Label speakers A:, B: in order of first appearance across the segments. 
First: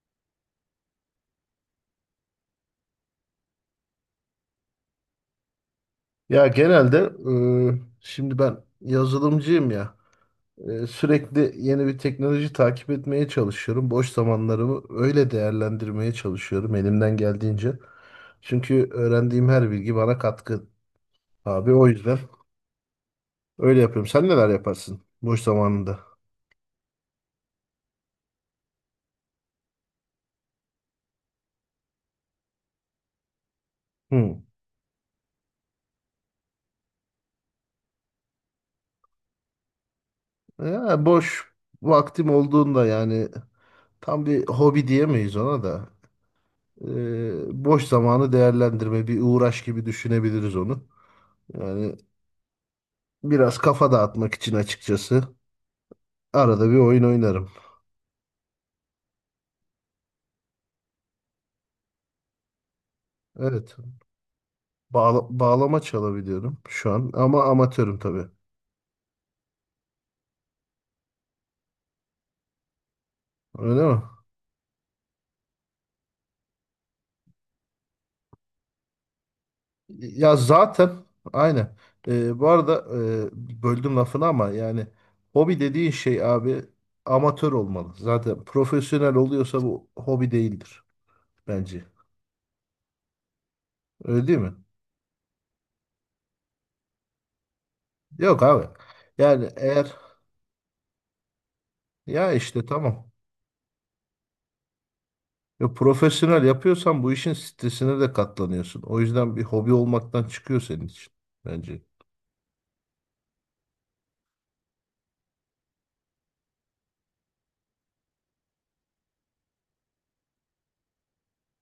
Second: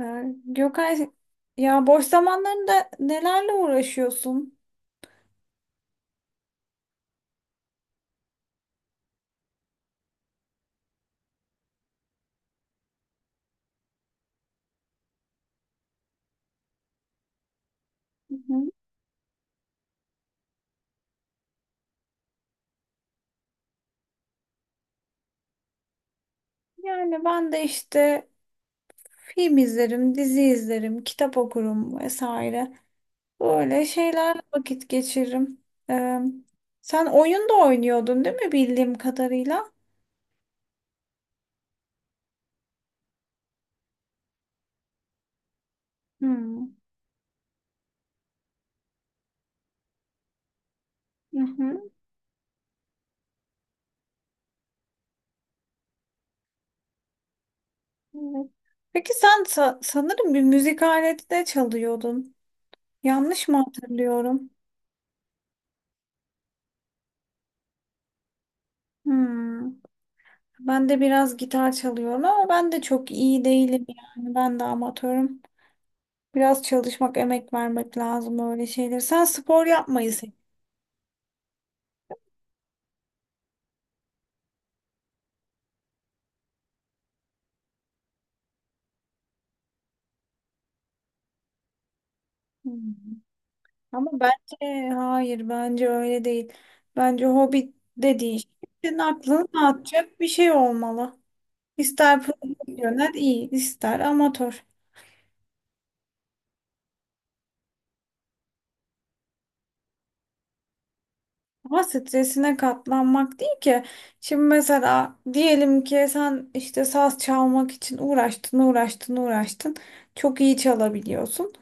A: Gökay, ya boş zamanlarında nelerle uğraşıyorsun?
B: Ya genelde şimdi ben yazılımcıyım ya, sürekli yeni bir teknoloji takip etmeye çalışıyorum. Boş zamanlarımı öyle değerlendirmeye çalışıyorum elimden geldiğince.
A: Hı hı.
B: Çünkü öğrendiğim her bilgi bana katkı abi, o yüzden öyle yapıyorum. Sen neler yaparsın boş zamanında?
A: Yani ben de işte film izlerim, dizi izlerim, kitap okurum vesaire. Böyle şeylerle
B: Hı.
A: vakit geçiririm. Ee, Sen oyun da oynuyordun değil mi bildiğim kadarıyla?
B: Ya boş vaktim olduğunda yani tam bir hobi diyemeyiz ona da.
A: Hmm.
B: Boş zamanı değerlendirme bir uğraş gibi düşünebiliriz onu.
A: Hı hı.
B: Yani biraz kafa dağıtmak için açıkçası. Arada bir oyun oynarım.
A: Evet. Peki sen sanırım bir müzik aleti de çalıyordun. Yanlış mı
B: Evet.
A: hatırlıyorum?
B: Bağlama çalabiliyorum şu an ama amatörüm tabii.
A: Hmm. Ben de biraz gitar çalıyorum ama ben de çok iyi
B: Öyle
A: değilim
B: mi?
A: yani. Ben de amatörüm. Biraz çalışmak, emek vermek lazım öyle şeyler. Sen spor yapmayı sev.
B: Ya zaten aynen. Bu arada, böldüm lafını ama yani hobi dediğin şey abi, amatör olmalı. Zaten profesyonel oluyorsa bu hobi değildir bence.
A: Hmm. Ama
B: Öyle değil mi?
A: bence hayır, bence öyle değil. Bence hobi dediğin
B: Yok
A: şey
B: abi.
A: senin aklını
B: Yani eğer
A: dağıtacak bir şey olmalı. İster
B: ya işte tamam.
A: profesyonel iyi, ister amatör.
B: Ve profesyonel yapıyorsan bu işin stresine de katlanıyorsun. O yüzden bir hobi olmaktan çıkıyor senin için bence.
A: Ama stresine katlanmak değil ki. Şimdi mesela diyelim ki sen işte saz çalmak için uğraştın, uğraştın, uğraştın. Çok iyi çalabiliyorsun.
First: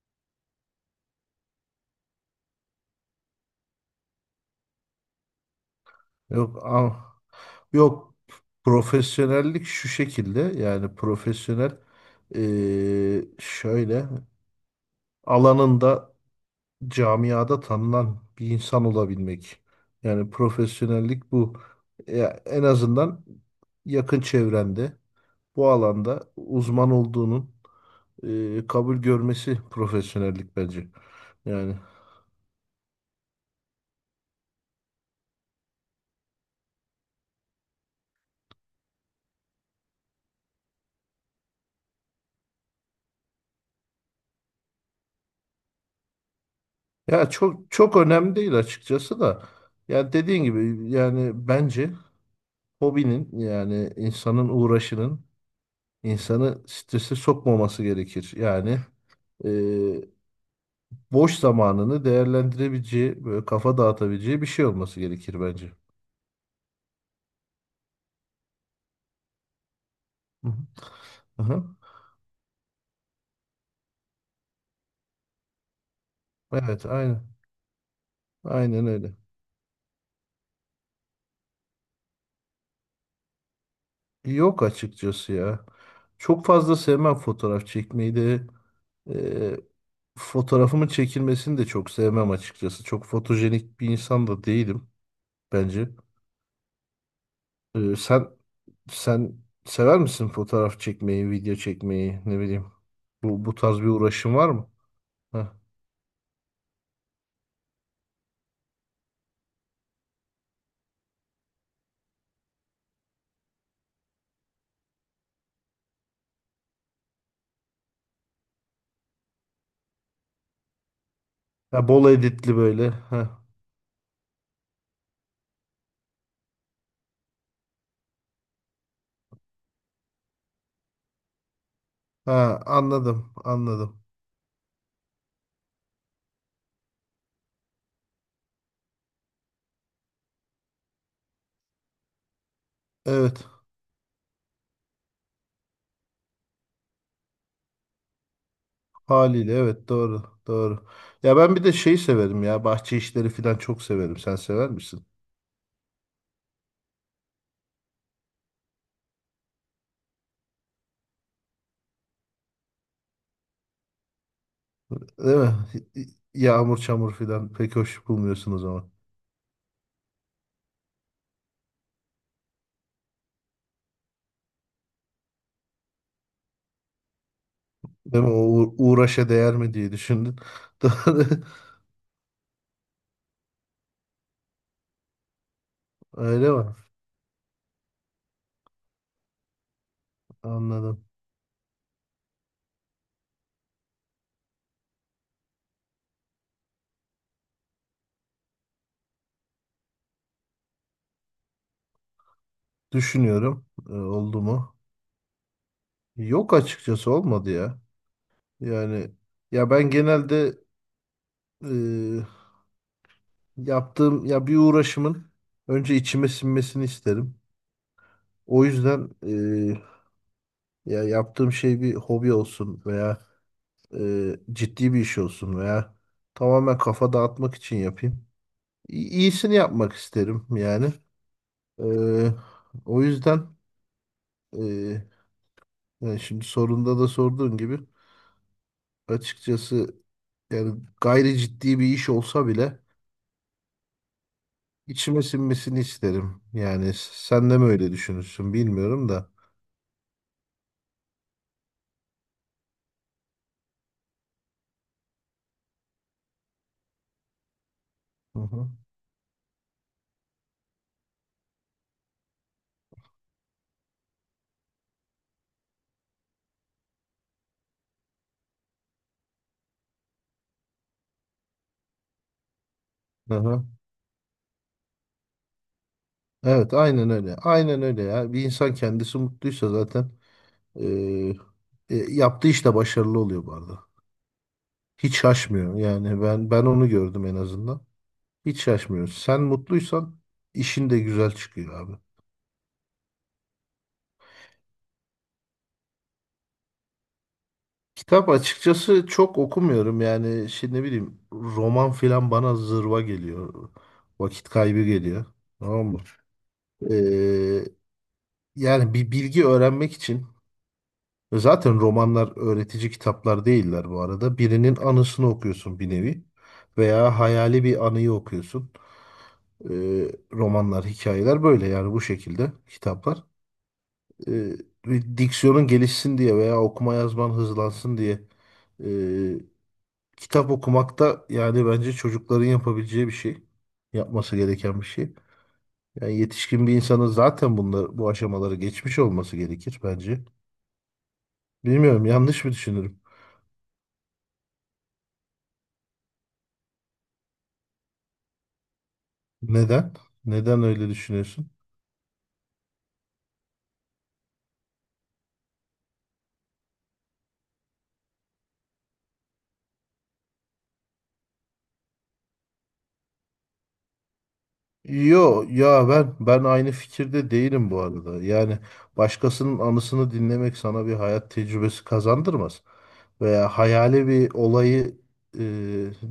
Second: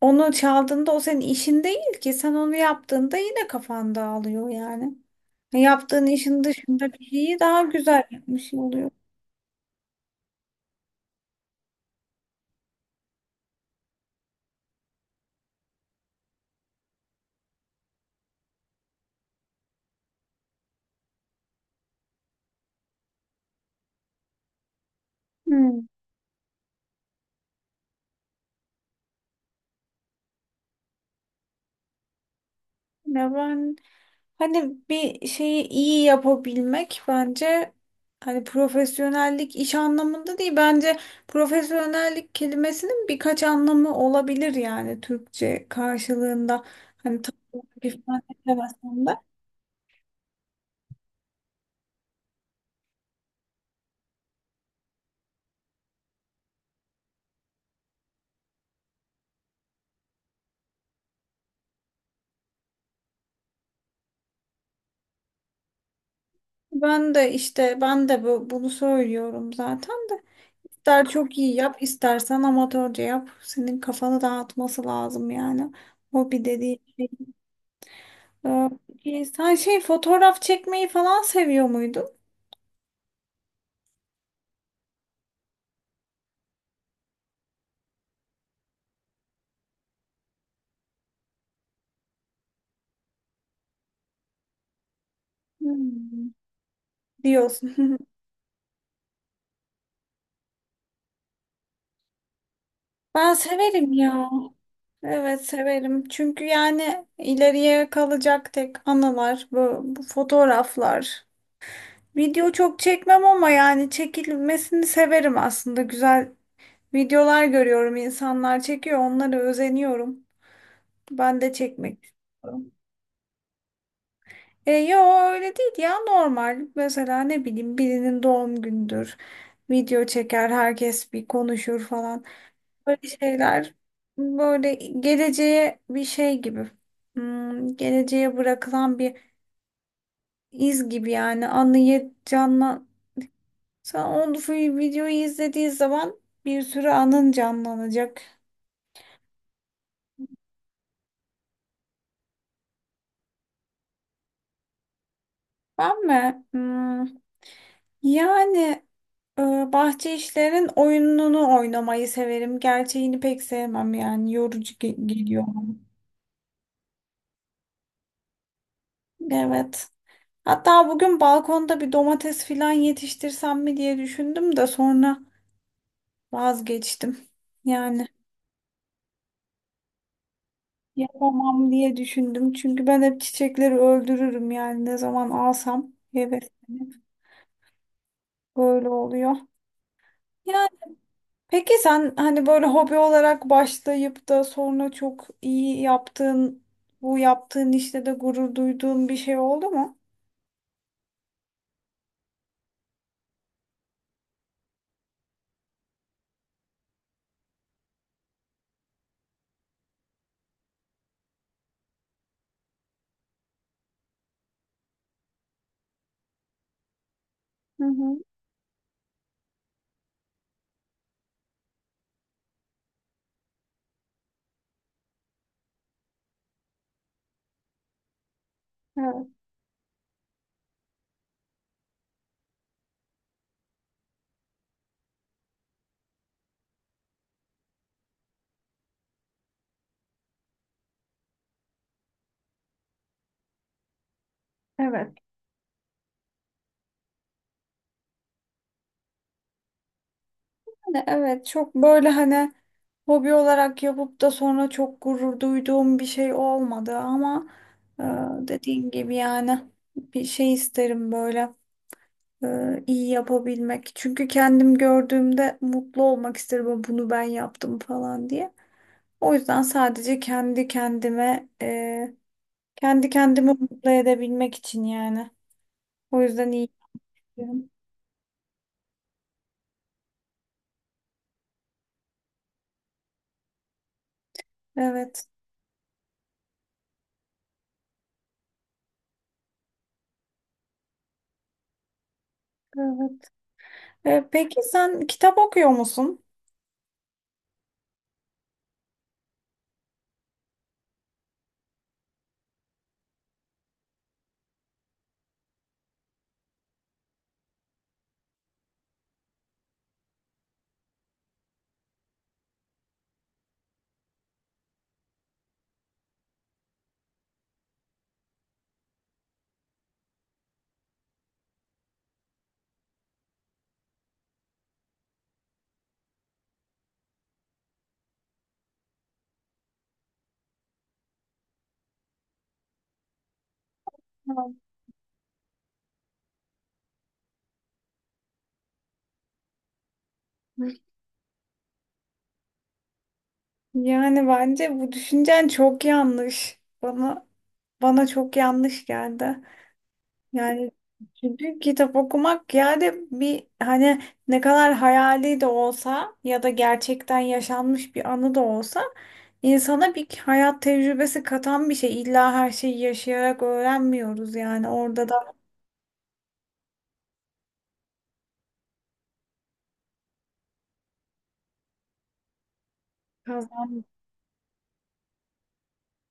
A: Onu çaldığında o senin işin değil ki. Sen onu yaptığında yine kafan dağılıyor yani. Yaptığın işin
B: Yok
A: dışında bir
B: ah,
A: şeyi daha güzel
B: yok,
A: yapmış oluyor.
B: profesyonellik şu şekilde, yani profesyonel şöyle alanında, camiada tanınan bir insan olabilmek. Yani profesyonellik bu. Ya en azından yakın çevrende bu
A: Hmm.
B: alanda uzman olduğunun kabul görmesi profesyonellik bence. Yani,
A: Ya ben hani bir şeyi iyi yapabilmek, bence hani profesyonellik iş anlamında değil, bence profesyonellik kelimesinin birkaç anlamı olabilir yani Türkçe karşılığında, hani
B: ya
A: tam
B: çok
A: olarak
B: çok
A: ifade
B: önemli değil
A: edemesem de.
B: açıkçası da. Ya dediğin gibi yani bence hobinin, yani insanın uğraşının insanı strese sokmaması gerekir. Yani e, boş zamanını değerlendirebileceği, böyle kafa dağıtabileceği bir şey olması gerekir bence.
A: Ben de işte ben de bunu söylüyorum zaten de.
B: Hı hı.
A: İster çok iyi
B: Aha.
A: yap, istersen amatörce yap. Senin kafanı dağıtması lazım yani. Hobi dediğin
B: Evet,
A: şey.
B: aynen. Aynen öyle.
A: Peki sen şey fotoğraf çekmeyi falan seviyor muydun?
B: Yok açıkçası ya. Çok fazla sevmem fotoğraf çekmeyi de. Ee, Fotoğrafımın çekilmesini de çok sevmem açıkçası. Çok fotojenik bir insan da değilim bence.
A: Hmm, diyorsun.
B: Ee, sen sen sever misin fotoğraf çekmeyi, video çekmeyi, ne bileyim.
A: Ben
B: Bu tarz bir
A: severim ya.
B: uğraşın var mı?
A: Evet
B: Heh.
A: severim. Çünkü yani ileriye kalacak tek anılar bu fotoğraflar. Video çok çekmem ama yani çekilmesini severim aslında. Güzel videolar görüyorum, insanlar çekiyor, onlara özeniyorum. Ben de
B: Ha,
A: çekmek
B: bol editli
A: istiyorum.
B: böyle. Heh.
A: E, yo öyle değil ya, normal. Mesela ne bileyim birinin doğum gündür. Video çeker, herkes bir konuşur falan.
B: Ha,
A: Böyle
B: anladım,
A: şeyler,
B: anladım.
A: böyle geleceğe bir şey gibi. Hmm, geleceğe bırakılan bir iz gibi yani anıyı canlan.
B: Evet,
A: Sen onu videoyu izlediği zaman bir sürü anın canlanacak.
B: haliyle evet, doğru, doğru. Ya ben bir de şey severim ya, bahçe işleri falan çok severim. Sen sever misin?
A: Ben mi? Hmm, yani e, bahçe işlerinin oyununu oynamayı severim. Gerçeğini pek sevmem yani yorucu
B: Değil
A: geliyor
B: mi?
A: bana.
B: Yağmur çamur filan pek hoş bulmuyorsunuz zaman.
A: Evet. Hatta bugün balkonda bir domates filan yetiştirsem mi diye düşündüm de sonra vazgeçtim. Yani
B: Değil mi? O uğraşa değer mi diye düşündün. Doğru.
A: yapamam diye düşündüm. Çünkü ben hep çiçekleri öldürürüm yani ne zaman alsam
B: Öyle mi?
A: heveslenip böyle oluyor.
B: Anladım.
A: Peki sen hani böyle hobi olarak başlayıp da sonra çok iyi yaptığın, bu yaptığın işte de gurur duyduğun bir şey oldu mu?
B: Düşünüyorum. Oldu mu? Yok açıkçası olmadı ya. Yani ya ben genelde e, yaptığım ya bir uğraşımın önce içime sinmesini isterim.
A: Hı hı.
B: O yüzden ya yaptığım şey bir hobi olsun veya ciddi bir iş olsun veya tamamen kafa dağıtmak için yapayım.
A: Evet.
B: İyisini yapmak isterim yani. Ee, O yüzden, e, yani şimdi sorunda da sorduğun gibi açıkçası yani gayri ciddi bir iş olsa bile
A: Evet.
B: içime sinmesini isterim. Yani sen de mi öyle düşünürsün bilmiyorum da.
A: Yani evet, çok böyle hani hobi olarak yapıp da sonra çok gurur duyduğum bir şey olmadı ama e,
B: Hı hı.
A: dediğin gibi yani bir şey isterim böyle iyi yapabilmek. Çünkü kendim gördüğümde mutlu olmak isterim bunu ben yaptım falan diye. O yüzden sadece kendi kendime, kendi
B: Hı
A: kendimi
B: hı.
A: mutlu edebilmek için yani. O yüzden iyi
B: Evet aynen öyle.
A: yapıyorum.
B: Aynen öyle ya. Bir insan kendisi mutluysa zaten e, yaptığı işte başarılı oluyor bu arada. Hiç
A: Evet,
B: şaşmıyor yani ben onu gördüm en azından. Hiç şaşmıyorsun. Sen mutluysan işin de güzel çıkıyor abi.
A: evet. Peki sen kitap okuyor musun?
B: Kitap açıkçası çok okumuyorum yani şimdi ne bileyim roman filan bana zırva geliyor. Vakit kaybı geliyor. Tamam mı? Ee, Yani bir bilgi öğrenmek için zaten romanlar öğretici kitaplar değiller bu arada. Birinin anısını okuyorsun bir nevi veya hayali bir anıyı okuyorsun. Romanlar, hikayeler böyle yani, bu şekilde kitaplar. e, Bir diksiyonun gelişsin diye veya okuma yazman hızlansın diye e, kitap okumak da yani bence çocukların yapabileceği bir şey. Yapması
A: Evet.
B: gereken bir şey. Yani yetişkin bir insanın zaten bunlar, bu aşamaları geçmiş olması gerekir bence. Bilmiyorum, yanlış mı düşünürüm?
A: Yani bence bu düşüncen çok yanlış. Bana çok yanlış geldi.
B: Neden? Neden
A: Yani,
B: öyle düşünüyorsun?
A: çünkü kitap okumak yani bir hani ne kadar hayali de olsa ya da gerçekten yaşanmış bir anı da olsa insana bir hayat tecrübesi katan bir şey. İlla her şeyi yaşayarak öğrenmiyoruz, yani orada da
B: Yo ya, ben aynı fikirde değilim bu arada. Yani başkasının anısını dinlemek sana bir hayat tecrübesi kazandırmaz. Veya
A: kazanmış.
B: hayali bir olayı, e,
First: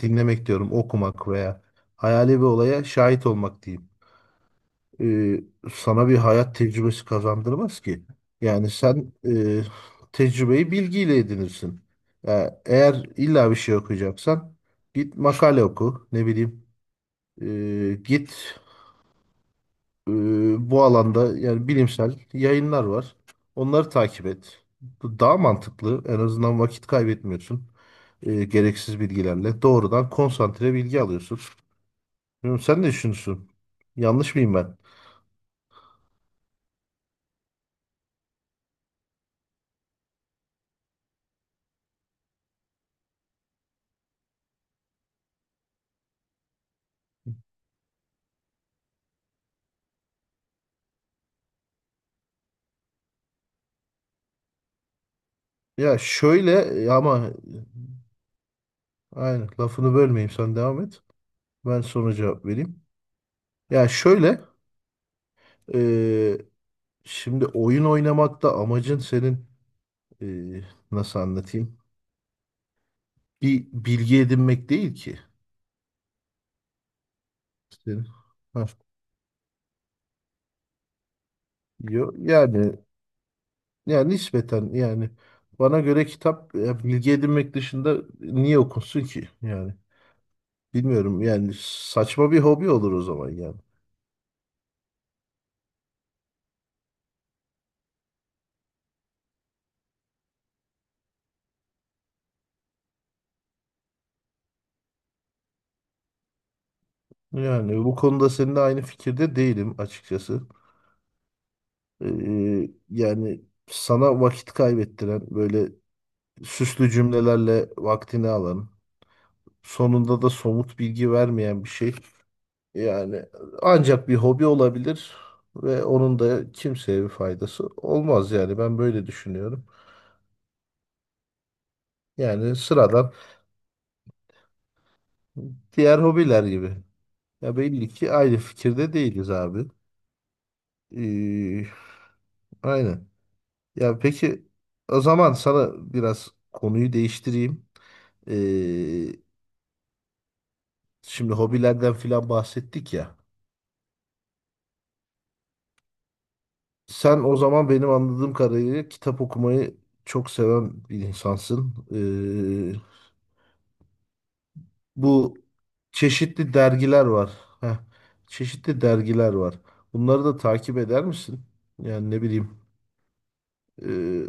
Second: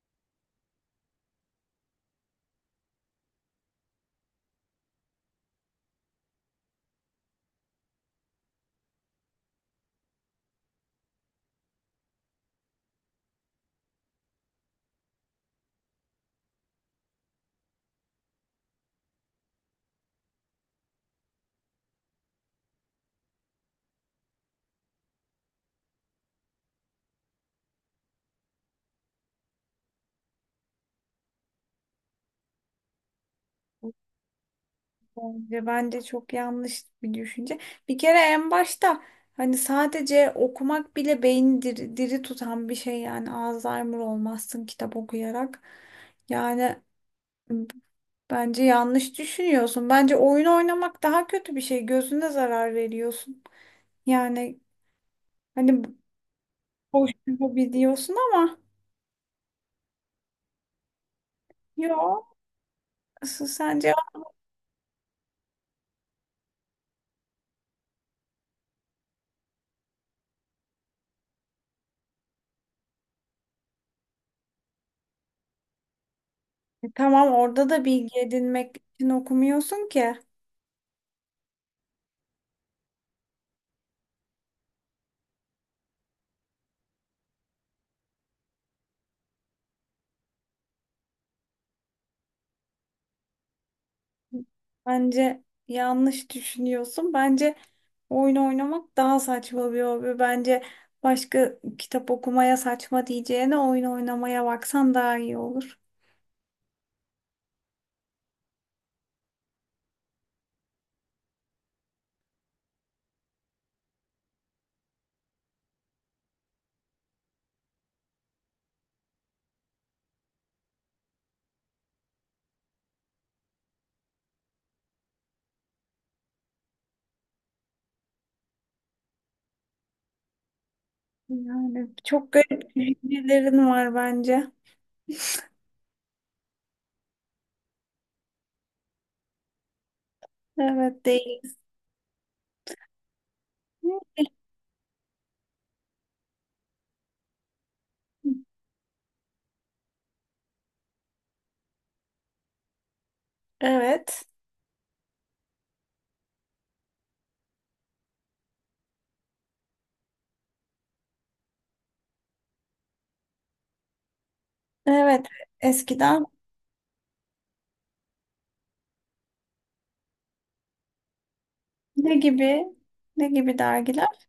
B: dinlemek diyorum, okumak veya hayali bir olaya şahit olmak diyeyim. E, sana bir hayat tecrübesi kazandırmaz ki. Yani sen tecrübeyi bilgiyle edinirsin. Ya eğer illa bir şey okuyacaksan git makale oku, ne bileyim. E, git e, bu alanda yani bilimsel yayınlar var. Onları takip et. Bu daha mantıklı. En azından vakit kaybetmiyorsun gereksiz bilgilerle. Doğrudan konsantre bilgi alıyorsun. Bilmiyorum, sen ne düşünüyorsun? Yanlış mıyım ben?
A: Bence çok yanlış bir düşünce. Bir kere en başta hani sadece okumak bile beyni diri tutan bir şey yani Alzheimer olmazsın kitap okuyarak. Yani bence yanlış düşünüyorsun. Bence oyun oynamak daha kötü bir şey. Gözüne zarar veriyorsun. Yani hani
B: Ya şöyle,
A: boş
B: ama,
A: bir hobi diyorsun ama
B: aynen, lafını bölmeyeyim sen devam et. Ben sonra
A: yok.
B: cevap vereyim.
A: Asıl
B: Ya
A: sence.
B: şöyle, e, şimdi oyun oynamakta amacın senin, e, nasıl anlatayım? Bir bilgi edinmek değil ki.
A: E tamam, orada da
B: Senin.
A: bilgi
B: Ha.
A: edinmek için okumuyorsun ki.
B: Yani yani nispeten yani bana göre kitap ya, bilgi edinmek dışında niye okunsun ki yani, bilmiyorum yani saçma bir hobi olur o zaman yani.
A: Bence yanlış düşünüyorsun. Bence oyun oynamak daha saçma bir hobi. Bence başka kitap okumaya saçma diyeceğine oyun oynamaya baksan daha iyi olur.
B: Yani bu konuda seninle aynı fikirde değilim açıkçası. Yani sana vakit kaybettiren böyle süslü cümlelerle vaktini alan sonunda da somut bilgi vermeyen bir şey, yani ancak bir hobi olabilir ve onun da kimseye bir faydası olmaz yani, ben böyle düşünüyorum.
A: Yani çok
B: Yani
A: garip
B: sıradan
A: fikirlerin var bence.
B: diğer hobiler gibi. Ya belli ki aynı fikirde değiliz abi.
A: Evet değil.
B: Ee, aynen. Ya peki o zaman sana biraz konuyu değiştireyim. Ee, Şimdi hobilerden filan bahsettik ya.
A: Evet.
B: Sen o zaman benim anladığım kadarıyla kitap okumayı çok seven bir insansın. Ee,
A: Evet.
B: Bu
A: Eskiden
B: çeşitli dergiler var. Heh, çeşitli dergiler var. Bunları da takip eder misin? Yani
A: ne
B: ne bileyim,
A: gibi, ne gibi dergiler?
B: e,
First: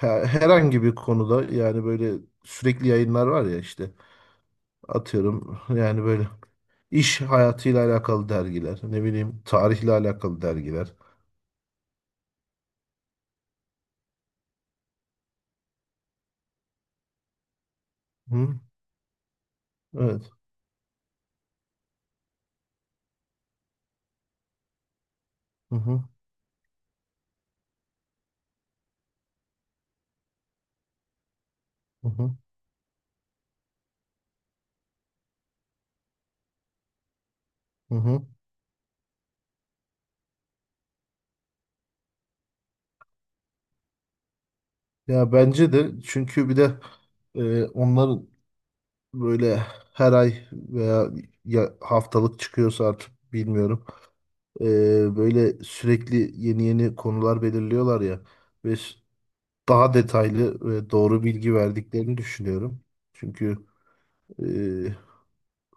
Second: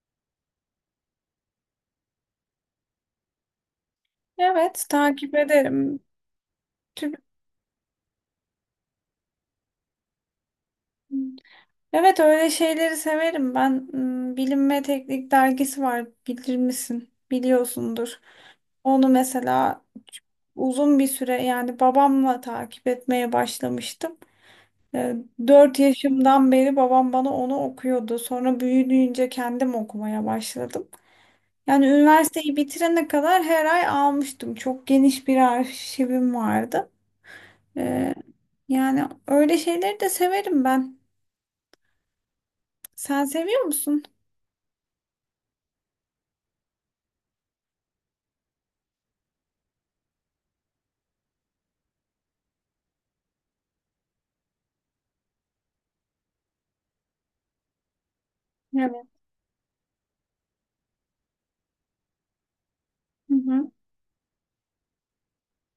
B: herhangi bir konuda yani böyle sürekli yayınlar var ya işte,
A: Evet takip
B: atıyorum
A: ederim.
B: yani böyle
A: Tüm-
B: iş hayatıyla alakalı dergiler, ne bileyim tarihle alakalı dergiler.
A: evet öyle şeyleri severim ben. Hmm, Bilim ve Teknik dergisi var, bilir misin? Biliyorsundur.
B: Hı?
A: Onu mesela
B: Evet.
A: uzun bir süre yani babamla takip etmeye başlamıştım. Ee,
B: Hı
A: Dört
B: hı.
A: yaşımdan beri babam bana onu okuyordu. Sonra büyüdüğünce kendim okumaya başladım. Yani
B: Hı hı.
A: üniversiteyi bitirene kadar her ay almıştım. Çok geniş bir arşivim vardı.
B: Hı
A: Ee,
B: hı.
A: yani öyle şeyleri de severim ben. Sen seviyor musun?
B: Ya bence de, çünkü bir de onların böyle her ay veya ya haftalık çıkıyorsa artık bilmiyorum. Böyle sürekli yeni yeni konular belirliyorlar ya ve
A: Evet.
B: daha detaylı ve doğru bilgi verdiklerini düşünüyorum.
A: Hı
B: Çünkü
A: hı,
B: e,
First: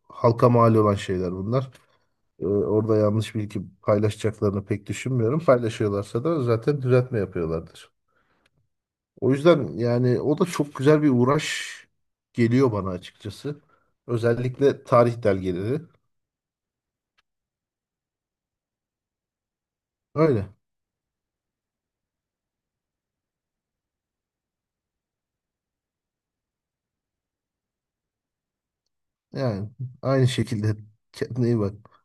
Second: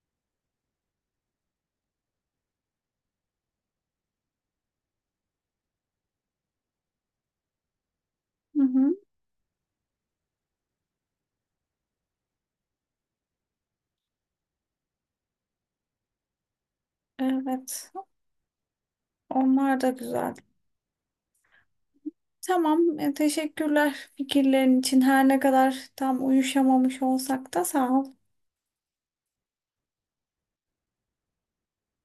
B: halka mal olan şeyler bunlar. Orada yanlış bilgi paylaşacaklarını pek düşünmüyorum. Paylaşıyorlarsa da zaten düzeltme yapıyorlardır.
A: hı hı.
B: O yüzden yani o da çok güzel bir uğraş geliyor bana açıkçası. Özellikle tarih dergileri.
A: Evet. Onlar da güzel.
B: Öyle.
A: Tamam. Teşekkürler fikirlerin için. Her ne kadar tam uyuşamamış olsak da sağ ol.
B: Yani aynı şekilde kendine iyi bak.